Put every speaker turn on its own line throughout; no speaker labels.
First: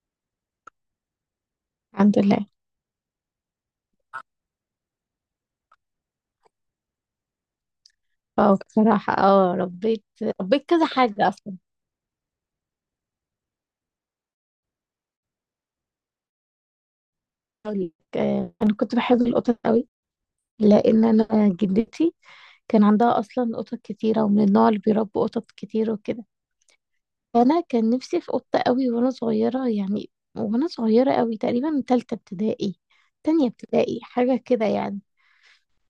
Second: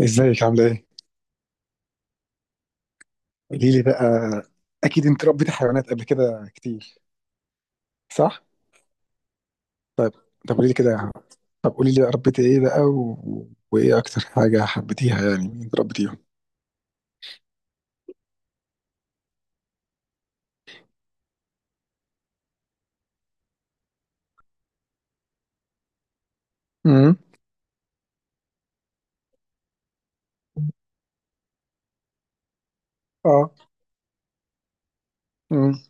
ازيك عاملة ايه؟
الحمد لله.
قولي لي بقى. اكيد انت ربيتي حيوانات قبل كده كتير، صح؟
اه بصراحة، ربيت
طيب. طب
ربيت
قولي لي
كذا
كده.
حاجة أصلا.
طب قولي لي بقى ربيتي ايه بقى، وايه اكتر حاجة حبيتيها، يعني من اللي انت ربيتيهم؟
أقول لك، أنا كنت بحب القطط قوي. لأن أنا جدتي كان عندها أصلا قطط كتيرة، ومن النوع اللي بيربوا قطط كتير وكده.
امم.
أنا كان نفسي في قطة قوي وأنا صغيرة يعني، وأنا صغيرة قوي تقريبا من تالتة ابتدائي، تانية
اه.
ابتدائي حاجة كده يعني.
امم.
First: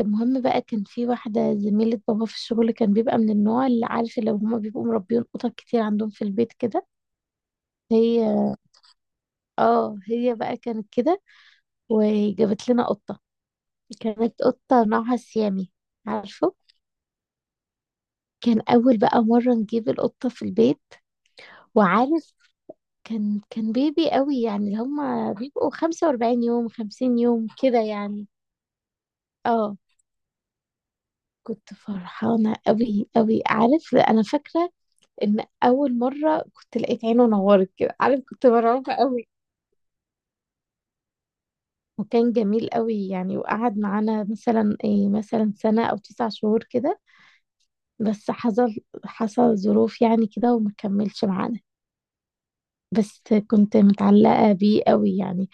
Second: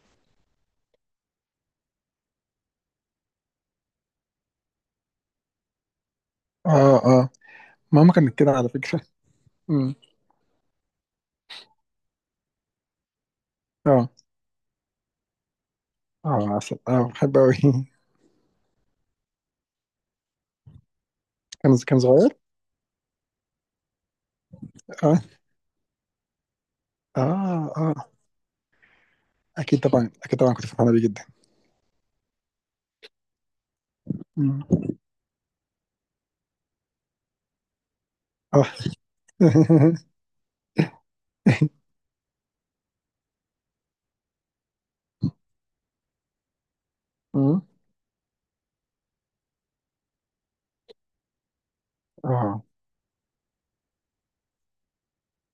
المهم بقى، كان في واحدة زميلة بابا في الشغل، كان بيبقى من النوع اللي، عارف، لو هما بيبقوا مربيين قطط كتير عندهم في البيت كده.
اه. اه، ماما كانت كده
هي
على فكرة. امم.
اه هي بقى كانت كده، وجابت لنا قطة.
اه.
كانت قطة نوعها سيامي،
اه،
عارفه.
عسل، اه بحب اوي.
كان أول بقى مرة نجيب القطة في البيت،
كان
وعارف،
صغير.
كان بيبي قوي يعني، اللي
اه.
هما بيبقوا 45 يوم 50 يوم
اه.
كده
اه،
يعني. اه
اكيد طبعا اكيد طبعا كنت فرحانة بيه جدا.
كنت فرحانة قوي قوي، عارف، أنا
مم.
فاكرة إن أول مرة كنت لقيت عينه نورت كده، عارف كنت
اه.
مرعوبة قوي. وكان جميل قوي يعني، وقعد معانا مثلا إيه، مثلا سنة أو تسع شهور كده.
مم.
بس حصل ظروف يعني كده، وما كملش معانا.
اه.
بس كنت متعلقة بيه قوي يعني،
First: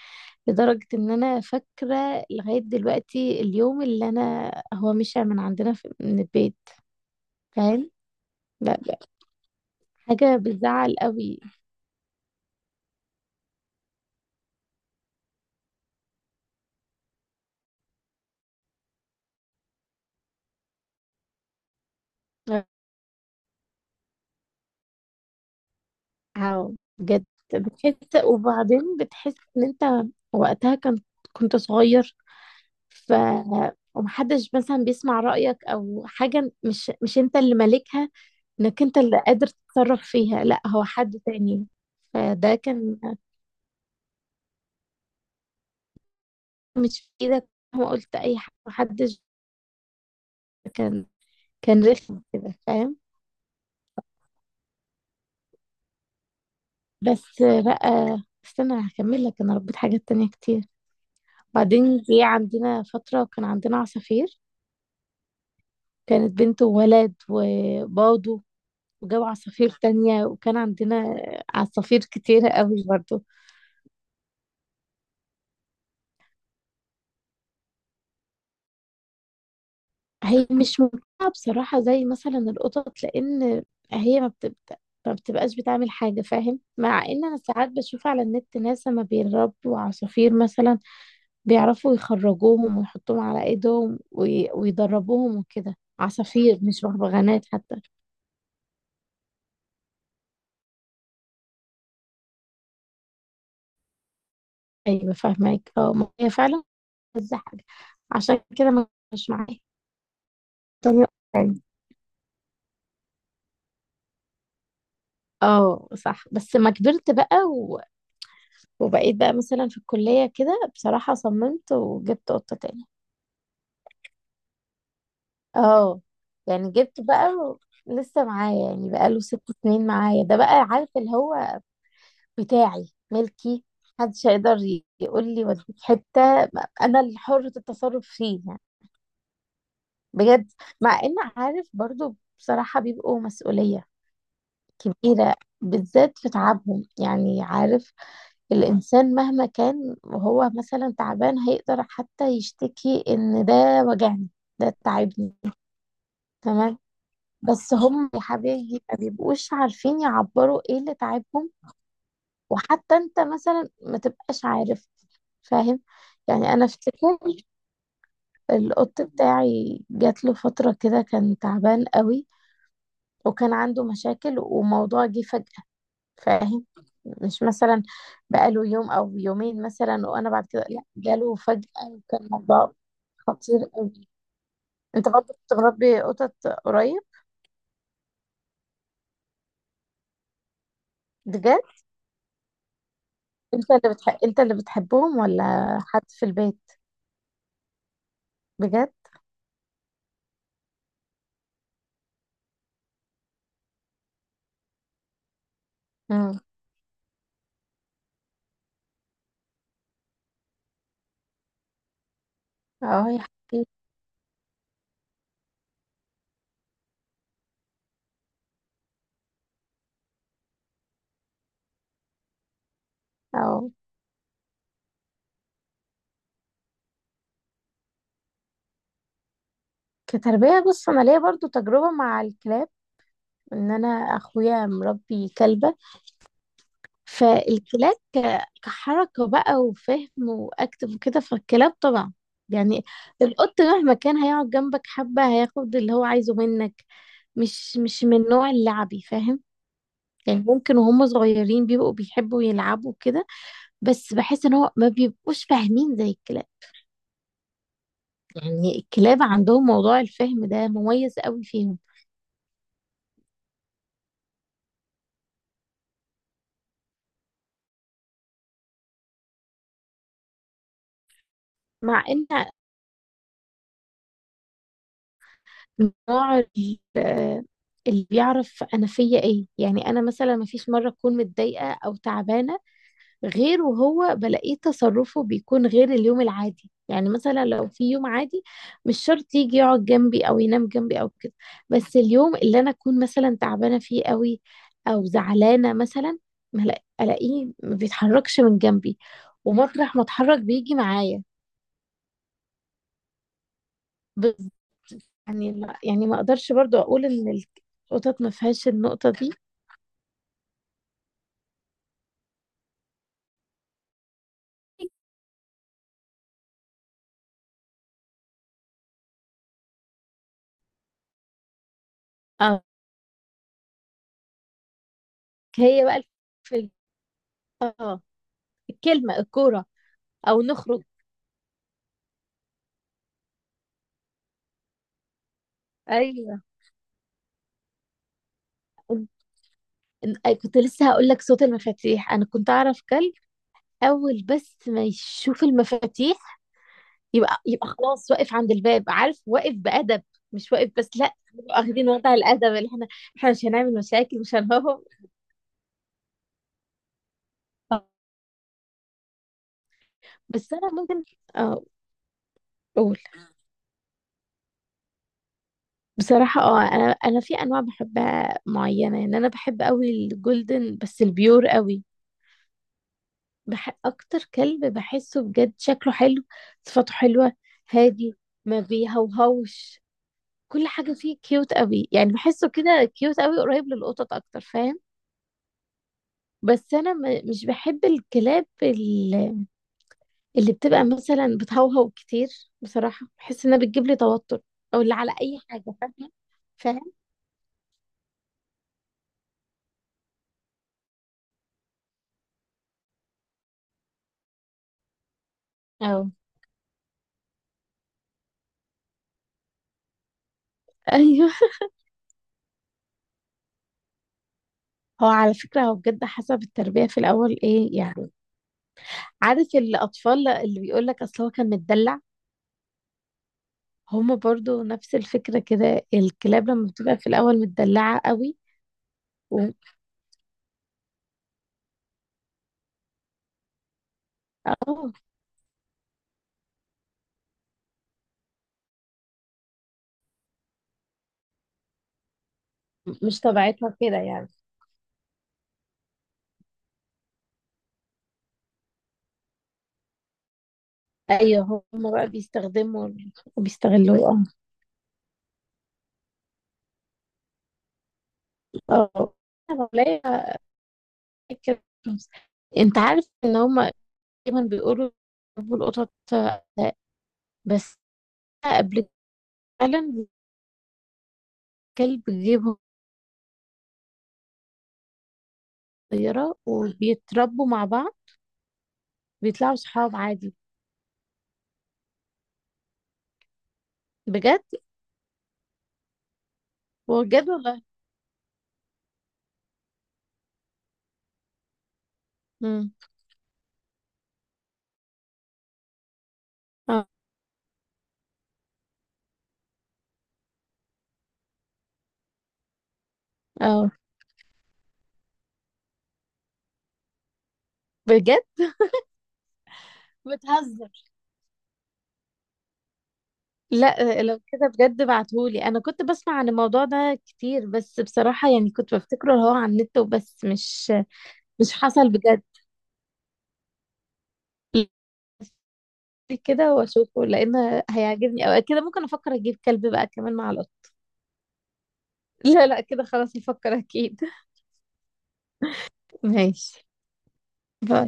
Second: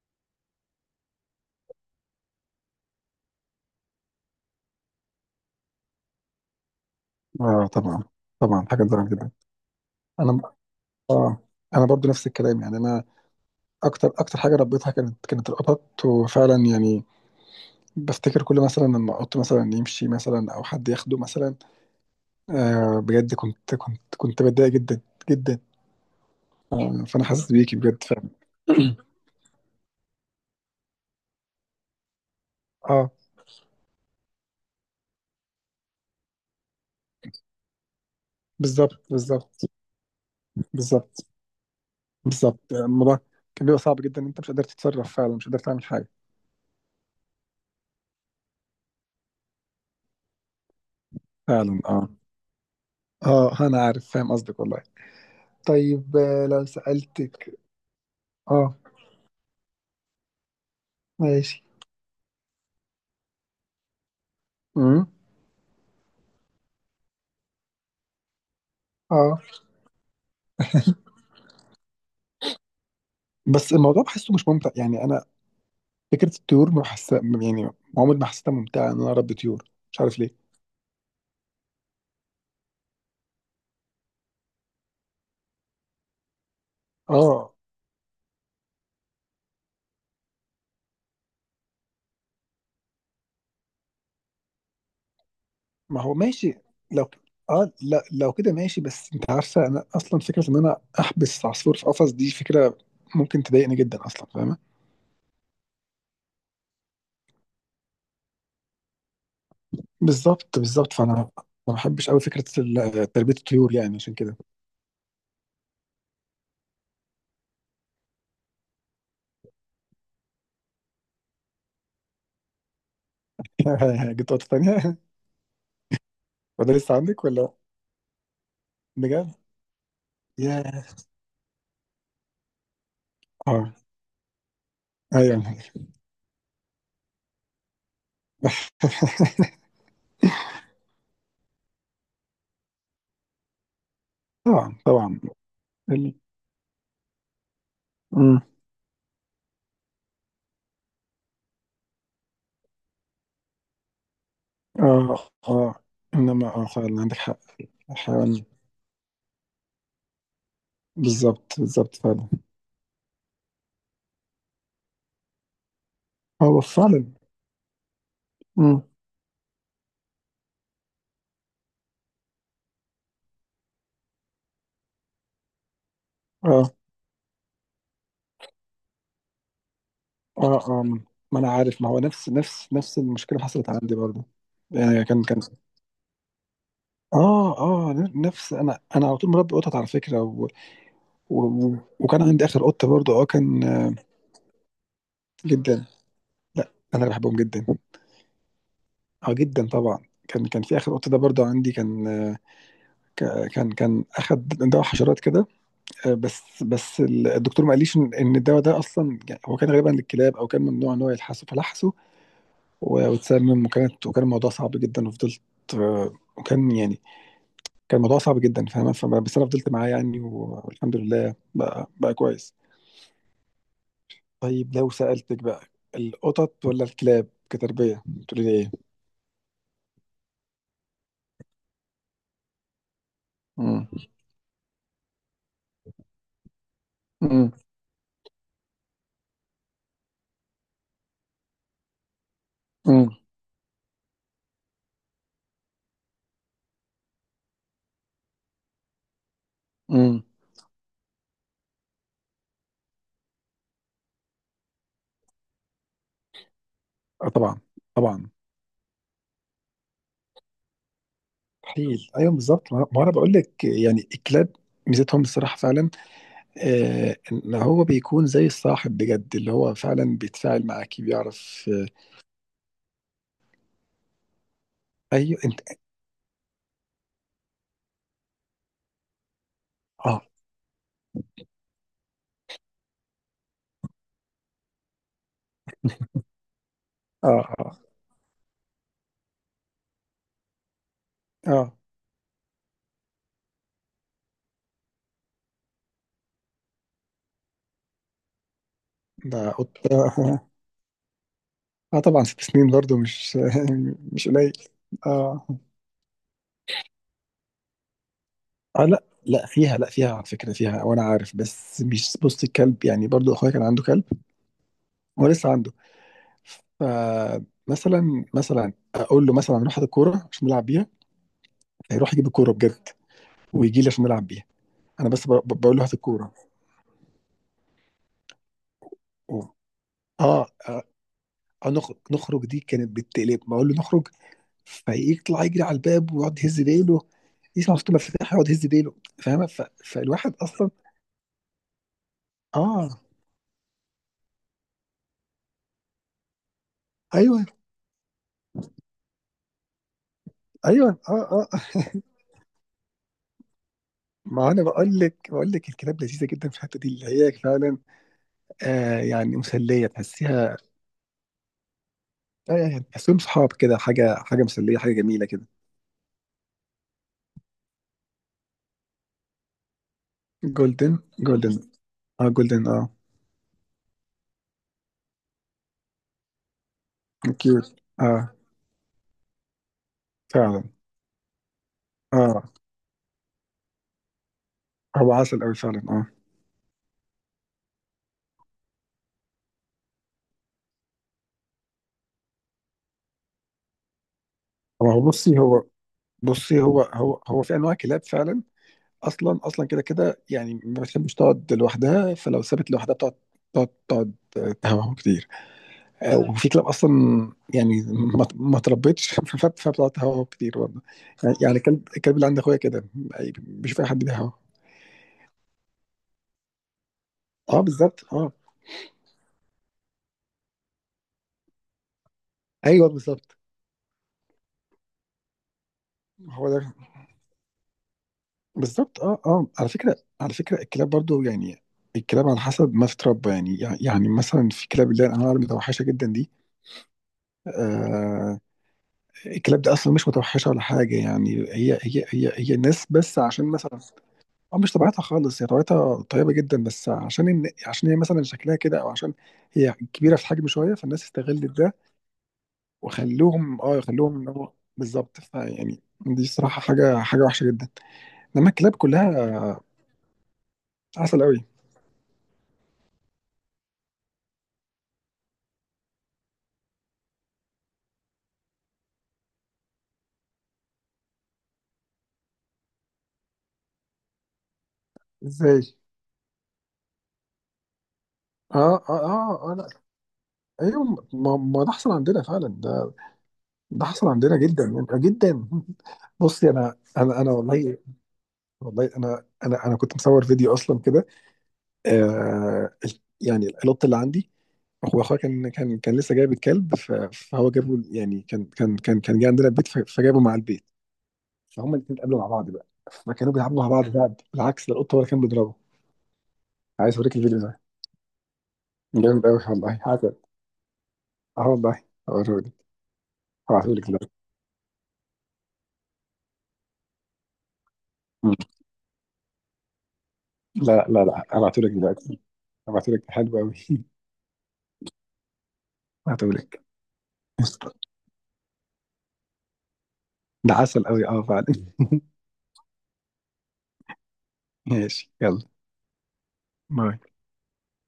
لدرجة ان انا فاكرة لغاية دلوقتي اليوم اللي انا هو مشى من عندنا في من البيت،
اه،
فاهم؟
طبعا طبعا
لا،
حاجة
لا،
تزعل جدا.
حاجة
انا
بتزعل
اه
قوي.
انا برضو نفس الكلام، يعني انا اكتر حاجه ربيتها كانت القطط، وفعلا يعني بفتكر كل مثلا لما قط مثلا يمشي مثلا او حد ياخده مثلا، آه بجد كنت بتضايق جدا، جدا.
أو
آه، فانا
بجد،
حاسس بيكي بجد
بتحس،
فعلا.
وبعدين بتحس ان انت وقتها كنت صغير،
اه،
ف ومحدش مثلا بيسمع رأيك او حاجة، مش انت اللي مالكها، انك انت
بالظبط
اللي قادر
بالظبط.
تتصرف فيها، لا هو حد
بالظبط
تاني. فده
بالظبط،
كان
الموضوع كان بيبقى صعب جدا، انت مش قادر تتصرف، فعلا مش قادر تعمل حاجه.
مش في ايدك، ما قلت اي حاجه، محدش كان
فعلا.
كان
اه.
رخم كده، فاهم؟
اه، انا عارف، فاهم قصدك والله. طيب، لو
بس
سألتك.
بقى
اه،
استنى هكمل لك، انا ربيت حاجات تانية كتير.
ماشي.
بعدين جه عندنا فتره كان عندنا عصافير،
امم.
كانت بنت وولد وباضوا وجابوا
اه.
عصافير تانية، وكان عندنا عصافير كتيرة قوي برضه.
بس الموضوع بحسه مش ممتع يعني، انا فكره الطيور ما بحس يعني عمري ما حسيتها ممتعه ان انا اربي طيور، مش عارف ليه.
هي مش ممتعة بصراحة زي مثلا القطط، لأن هي ما بتبدأ، ما بتبقاش بتعمل حاجة، فاهم؟ مع إن أنا
اه،
ساعات بشوف على النت ناس لما بيربوا عصافير مثلا بيعرفوا يخرجوهم ويحطوهم على إيدهم، ويدربوهم وكده،
ما هو ماشي.
عصافير، مش
لو ك-
بغبغانات
اه
حتى.
لا، لو كده ماشي، بس انت عارفه انا اصلا فكره ان انا احبس عصفور في قفص دي فكره ممكن تضايقني جدا اصلا، فاهمه.
أيوة، فاهمك، اه، ما هي فعلا عايزة حاجة، عشان كده ما مش معايا.
بالظبط بالظبط،
طب-
فانا ما بحبش قوي فكره تربيه الطيور يعني، عشان كده.
اه صح، بس ما كبرت بقى وبقيت بقى مثلا في الكلية كده، بصراحة صممت وجبت قطة تاني.
جبت نقطه تانيه.
اه، يعني
وده لسه
جبته
عندك
بقى
ولا؟
لسه معايا يعني، بقاله
بجد.
ست سنين معايا ده بقى،
ياه.
عارف اللي هو بتاعي ملكي،
اه.
محدش هيقدر يقول
ايوه.
لي وديك حتة، انا اللي حرة التصرف فيه يعني. بجد، مع ان، عارف، برضو بصراحة بيبقوا مسؤولية
طبعا طبعا.
كبيرة،
ال...
بالذات في تعبهم، يعني عارف، الإنسان مهما كان وهو مثلا تعبان هيقدر حتى يشتكي إن ده وجعني، ده
اه،
تعبني.
اه، انما
تمام،
فعلا عندك حق.
بس هم يا
الحيوان.
حبيبي ما بيبقوش عارفين يعبروا ايه اللي تعبهم،
بالظبط بالظبط فعلا.
وحتى انت مثلا ما تبقاش عارف، فاهم؟ يعني
هو
انا
فعلا.
افتكر
امم.
القط بتاعي جات له فترة كده كان تعبان قوي، وكان عنده مشاكل، وموضوع جه فجأة، فاهم؟
اه.
مش مثلا بقاله يوم او يومين مثلا، وانا
اه.
بعد كده،
اه. آه.
لا، جاله
ما انا عارف،
فجأة،
ما هو
وكان
نفس نفس
موضوع
نفس المشكله
خطير
حصلت عندي
قوي.
برضه، يعني
انت
كان
برضه
كان
كنت مربي قطط قريب؟
اه. اه نفس، انا على طول مربي قطط على فكره،
بجد؟
وكان عندي اخر قطه برضه، كان
انت اللي بتحبهم ولا
جدا.
حد في البيت؟
لا، انا اللي بحبهم جدا.
بجد؟
اه، جدا طبعا. كان في اخر قطه ده برضه عندي، كان كان اخد دواء حشرات كده،
امم.
بس الدكتور ما قاليش ان الدواء ده اصلا، يعني هو كان غالبا للكلاب، او كان ممنوع ان هو يلحسه فلحسه،
اه يا
واتسمم،
حبيبي،
وكانت وكان الموضوع صعب جدا، وفضلت وكان يعني كان الموضوع صعب جدا، فاهمة، بس انا فضلت معاه، يعني والحمد لله بقى بقى كويس.
اه.
طيب، لو سألتك بقى، القطط ولا الكلاب كتربية؟ تقولي لي ايه؟
كتربية، بص، انا ليا برضو تجربة مع الكلاب، ان
مم.
انا اخويا مربي كلبة.
مم.
فالكلاب كحركة بقى وفهم واكتف وكده، فالكلاب طبعا يعني،
مم.
القط مهما كان هيقعد جنبك حبة هياخد اللي هو عايزه منك، مش من النوع اللعبي، فاهم؟
مم.
يعني ممكن وهم صغيرين بيبقوا بيحبوا يلعبوا كده، بس بحس ان هو ما بيبقوش فاهمين زي الكلاب.
اه طبعا، طبعا.
يعني الكلاب عندهم موضوع الفهم ده مميز قوي فيهم.
مستحيل، ايوه بالظبط، ما انا بقول لك يعني، الكلاب ميزتهم الصراحة فعلا، آه، ان هو بيكون زي الصاحب بجد، اللي هو فعلا بيتفاعل معاكي، بيعرف آه.
مع ان
ايوه انت.
نوع اللي بيعرف انا فيا ايه، يعني انا
اه.
مثلا ما فيش مره اكون متضايقه او تعبانه غير وهو بلاقيه، تصرفه بيكون غير اليوم العادي. يعني مثلا
اه.
لو
اه.
في يوم عادي مش شرط يجي يقعد جنبي او ينام جنبي او كده،
اه.
بس اليوم اللي انا اكون مثلا تعبانه فيه قوي، او زعلانه مثلا، ما لا- الاقيه ما بيتحركش من جنبي، ومطرح ما اتحرك
آه.
بيجي معايا.
آه، طبعا 6 سنين برضو مش مش
بز...
قليل. اه.
يعني لا، يعني ما اقدرش برضو اقول ان القطط ما فيهاش
اه، لا
النقطة دي.
لا فيها، لا فيها على فكرة فيها، وانا عارف، بس مش، بص الكلب يعني، برضو اخويا كان عنده كلب، هو لسه عنده، فمثلا مثلا اقول له مثلا روح هات الكورة عشان نلعب بيها، هيروح يجيب الكورة
اه،
بجد، ويجي لي عشان نلعب بيها، انا بس بقول له
هي
هات
بقى،
الكورة،
في اه الكلمة
و-
الكورة او
اه
نخرج.
اه، نخرج، نخرج دي كانت بالتقلب، ما اقول له نخرج فيطلع يجري على الباب ويقعد
ايوه.
يهز ديله، يسمع صوت المفاتيح يقعد يهز ديله،
إن-
فاهمه فالواحد
كنت
اصلا.
لسه هقول لك صوت المفاتيح، انا كنت اعرف
اه.
كلب، اول بس ما يشوف المفاتيح يبقى
ايوه.
يبقى خلاص، واقف عند الباب، عارف، واقف بأدب. مش واقف بس،
ايوه.
لا،
اه. اه.
نبقى واخدين وضع الأدب، اللي احنا، احنا مش هنعمل مشاكل، مش
ما انا
هنهرب.
بقول لك، الكلاب لذيذه جدا في الحته دي، اللي هي فعلا آه، يعني مسليه
بس
تحسيها،
انا ممكن، اه،
آه يعني
قول.
تحسهم صحاب كده، حاجه، حاجه مسليه، حاجه جميله كده.
بصراحة، انا في انواع بحبها معينة، يعني انا بحب قوي الجولدن
جولدن.
بس البيور
جولدن.
قوي.
اه، جولدن. اه.
اكتر كلب بحسه بجد شكله حلو، صفاته حلوة،
كيوت.
هادي،
اه.
ما بيهوهوش،
فعلا.
كل حاجة فيه كيوت قوي، يعني
اه.
بحسه كده كيوت قوي، قريب للقطط اكتر، فاهم؟
هو عسل قوي فعلا. اه.
بس انا مش بحب الكلاب اللي بتبقى مثلا بتهوهو كتير، بصراحة بحس انها بتجيب لي توتر، او
هو
اللي
هو
على
بصي
اي حاجة،
هو
فاهمة؟
بصي هو
فاهم،
هو هو في انواع كلاب فعلا، اصلا كده كده، يعني ما بتحبش تقعد لوحدها، فلو سابت لوحدها بتقعد، تقعد تهوهو كتير،
اه.
مم. وفي كلاب اصلا يعني ما تربتش فبتقعد تهوهو كتير برضه،
ايوه.
يعني الكلب اللي عند اخويا كده، بيشوف اي حد بيهوهو.
هو على فكرة هو بجد حسب التربية في الأول
اه،
إيه
بالظبط.
يعني،
اه.
عارف الأطفال اللي بيقول لك أصل هو كان متدلع،
ايوه بالظبط.
هما برضو نفس الفكرة كده،
هو
الكلاب لما
ده
بتبقى في الأول متدلعة قوي
بالظبط. اه،
و...
اه، على فكره، الكلاب برضه يعني، الكلاب على حسب ما تتربى، يعني مثلا في كلاب
أو
اللي هي الانواع المتوحشه جدا دي، آه الكلاب دي اصلا مش متوحشه ولا حاجه، يعني هي الناس بس،
مش
عشان
طبيعتها
مثلا،
كده يعني.
اه مش طبيعتها خالص، هي طبيعتها طيبه جدا، بس عشان إن عشان هي مثلا شكلها كده، او عشان هي كبيره في الحجم شويه، فالناس استغلت
أيوه،
ده
هما بقى بيستخدموا
وخلوهم، اه خلوهم
وبيستغلوه.
ان هو بالظبط، فيعني دي صراحه حاجه، حاجه وحشه جدا، انما الكلاب
أه،
كلها
أه، ولا
عسل قوي.
أكل فلوس. أنت عارف إن هما دايما بيقولوا بيحبوا القطط، بس قبل فعلا الكلب بيجيبهم
ازاي؟
صغيرة وبيتربوا مع بعض
اه. اه. اه. اه.
بيطلعوا
لا.
صحاب عادي.
ايوه. ما ده حصل عندنا فعلا، ده ده حصل عندنا
بجد؟
جدا يعني، جدا. بصي، انا انا
بجد
انا
والله.
والله، والله انا كنت مصور فيديو اصلا كده،
امم،
آه يعني القط اللي عندي، هو اخويا كان كان لسه جايب الكلب،
اه،
فهو جابه، يعني كان جه عندنا البيت، فجابه مع البيت، فهم الاثنين اتقابلوا مع بعض بقى، فكانوا بيلعبوا مع
اه.
بعض بقى، بالعكس ده القط هو اللي كان بيضربه. عايز اوريك الفيديو ده،
بجد.
جامد قوي والله، عسل.
بتهزر؟
اه والله. هوريهولك، هبعتهولك
لا،
دلوقتي.
لو كده بجد بعتهولي، انا كنت بسمع عن الموضوع ده كتير بس بصراحة
مم.
يعني كنت بفتكره اللي هو على النت وبس، مش
لا لا لا،
مش
هبعتهولك
حصل
دلوقتي،
بجد.
هبعتهولك، حلو قوي.
كده
هبعتهولك.
واشوفه، لان هيعجبني، او كده ممكن افكر اجيب كلب بقى كمان مع القطة.
ده عسل قوي، اه فعلا.
لا، لا، كده خلاص، افكر اكيد.
ماشي، يلا.
ماشي.
باي.
باي.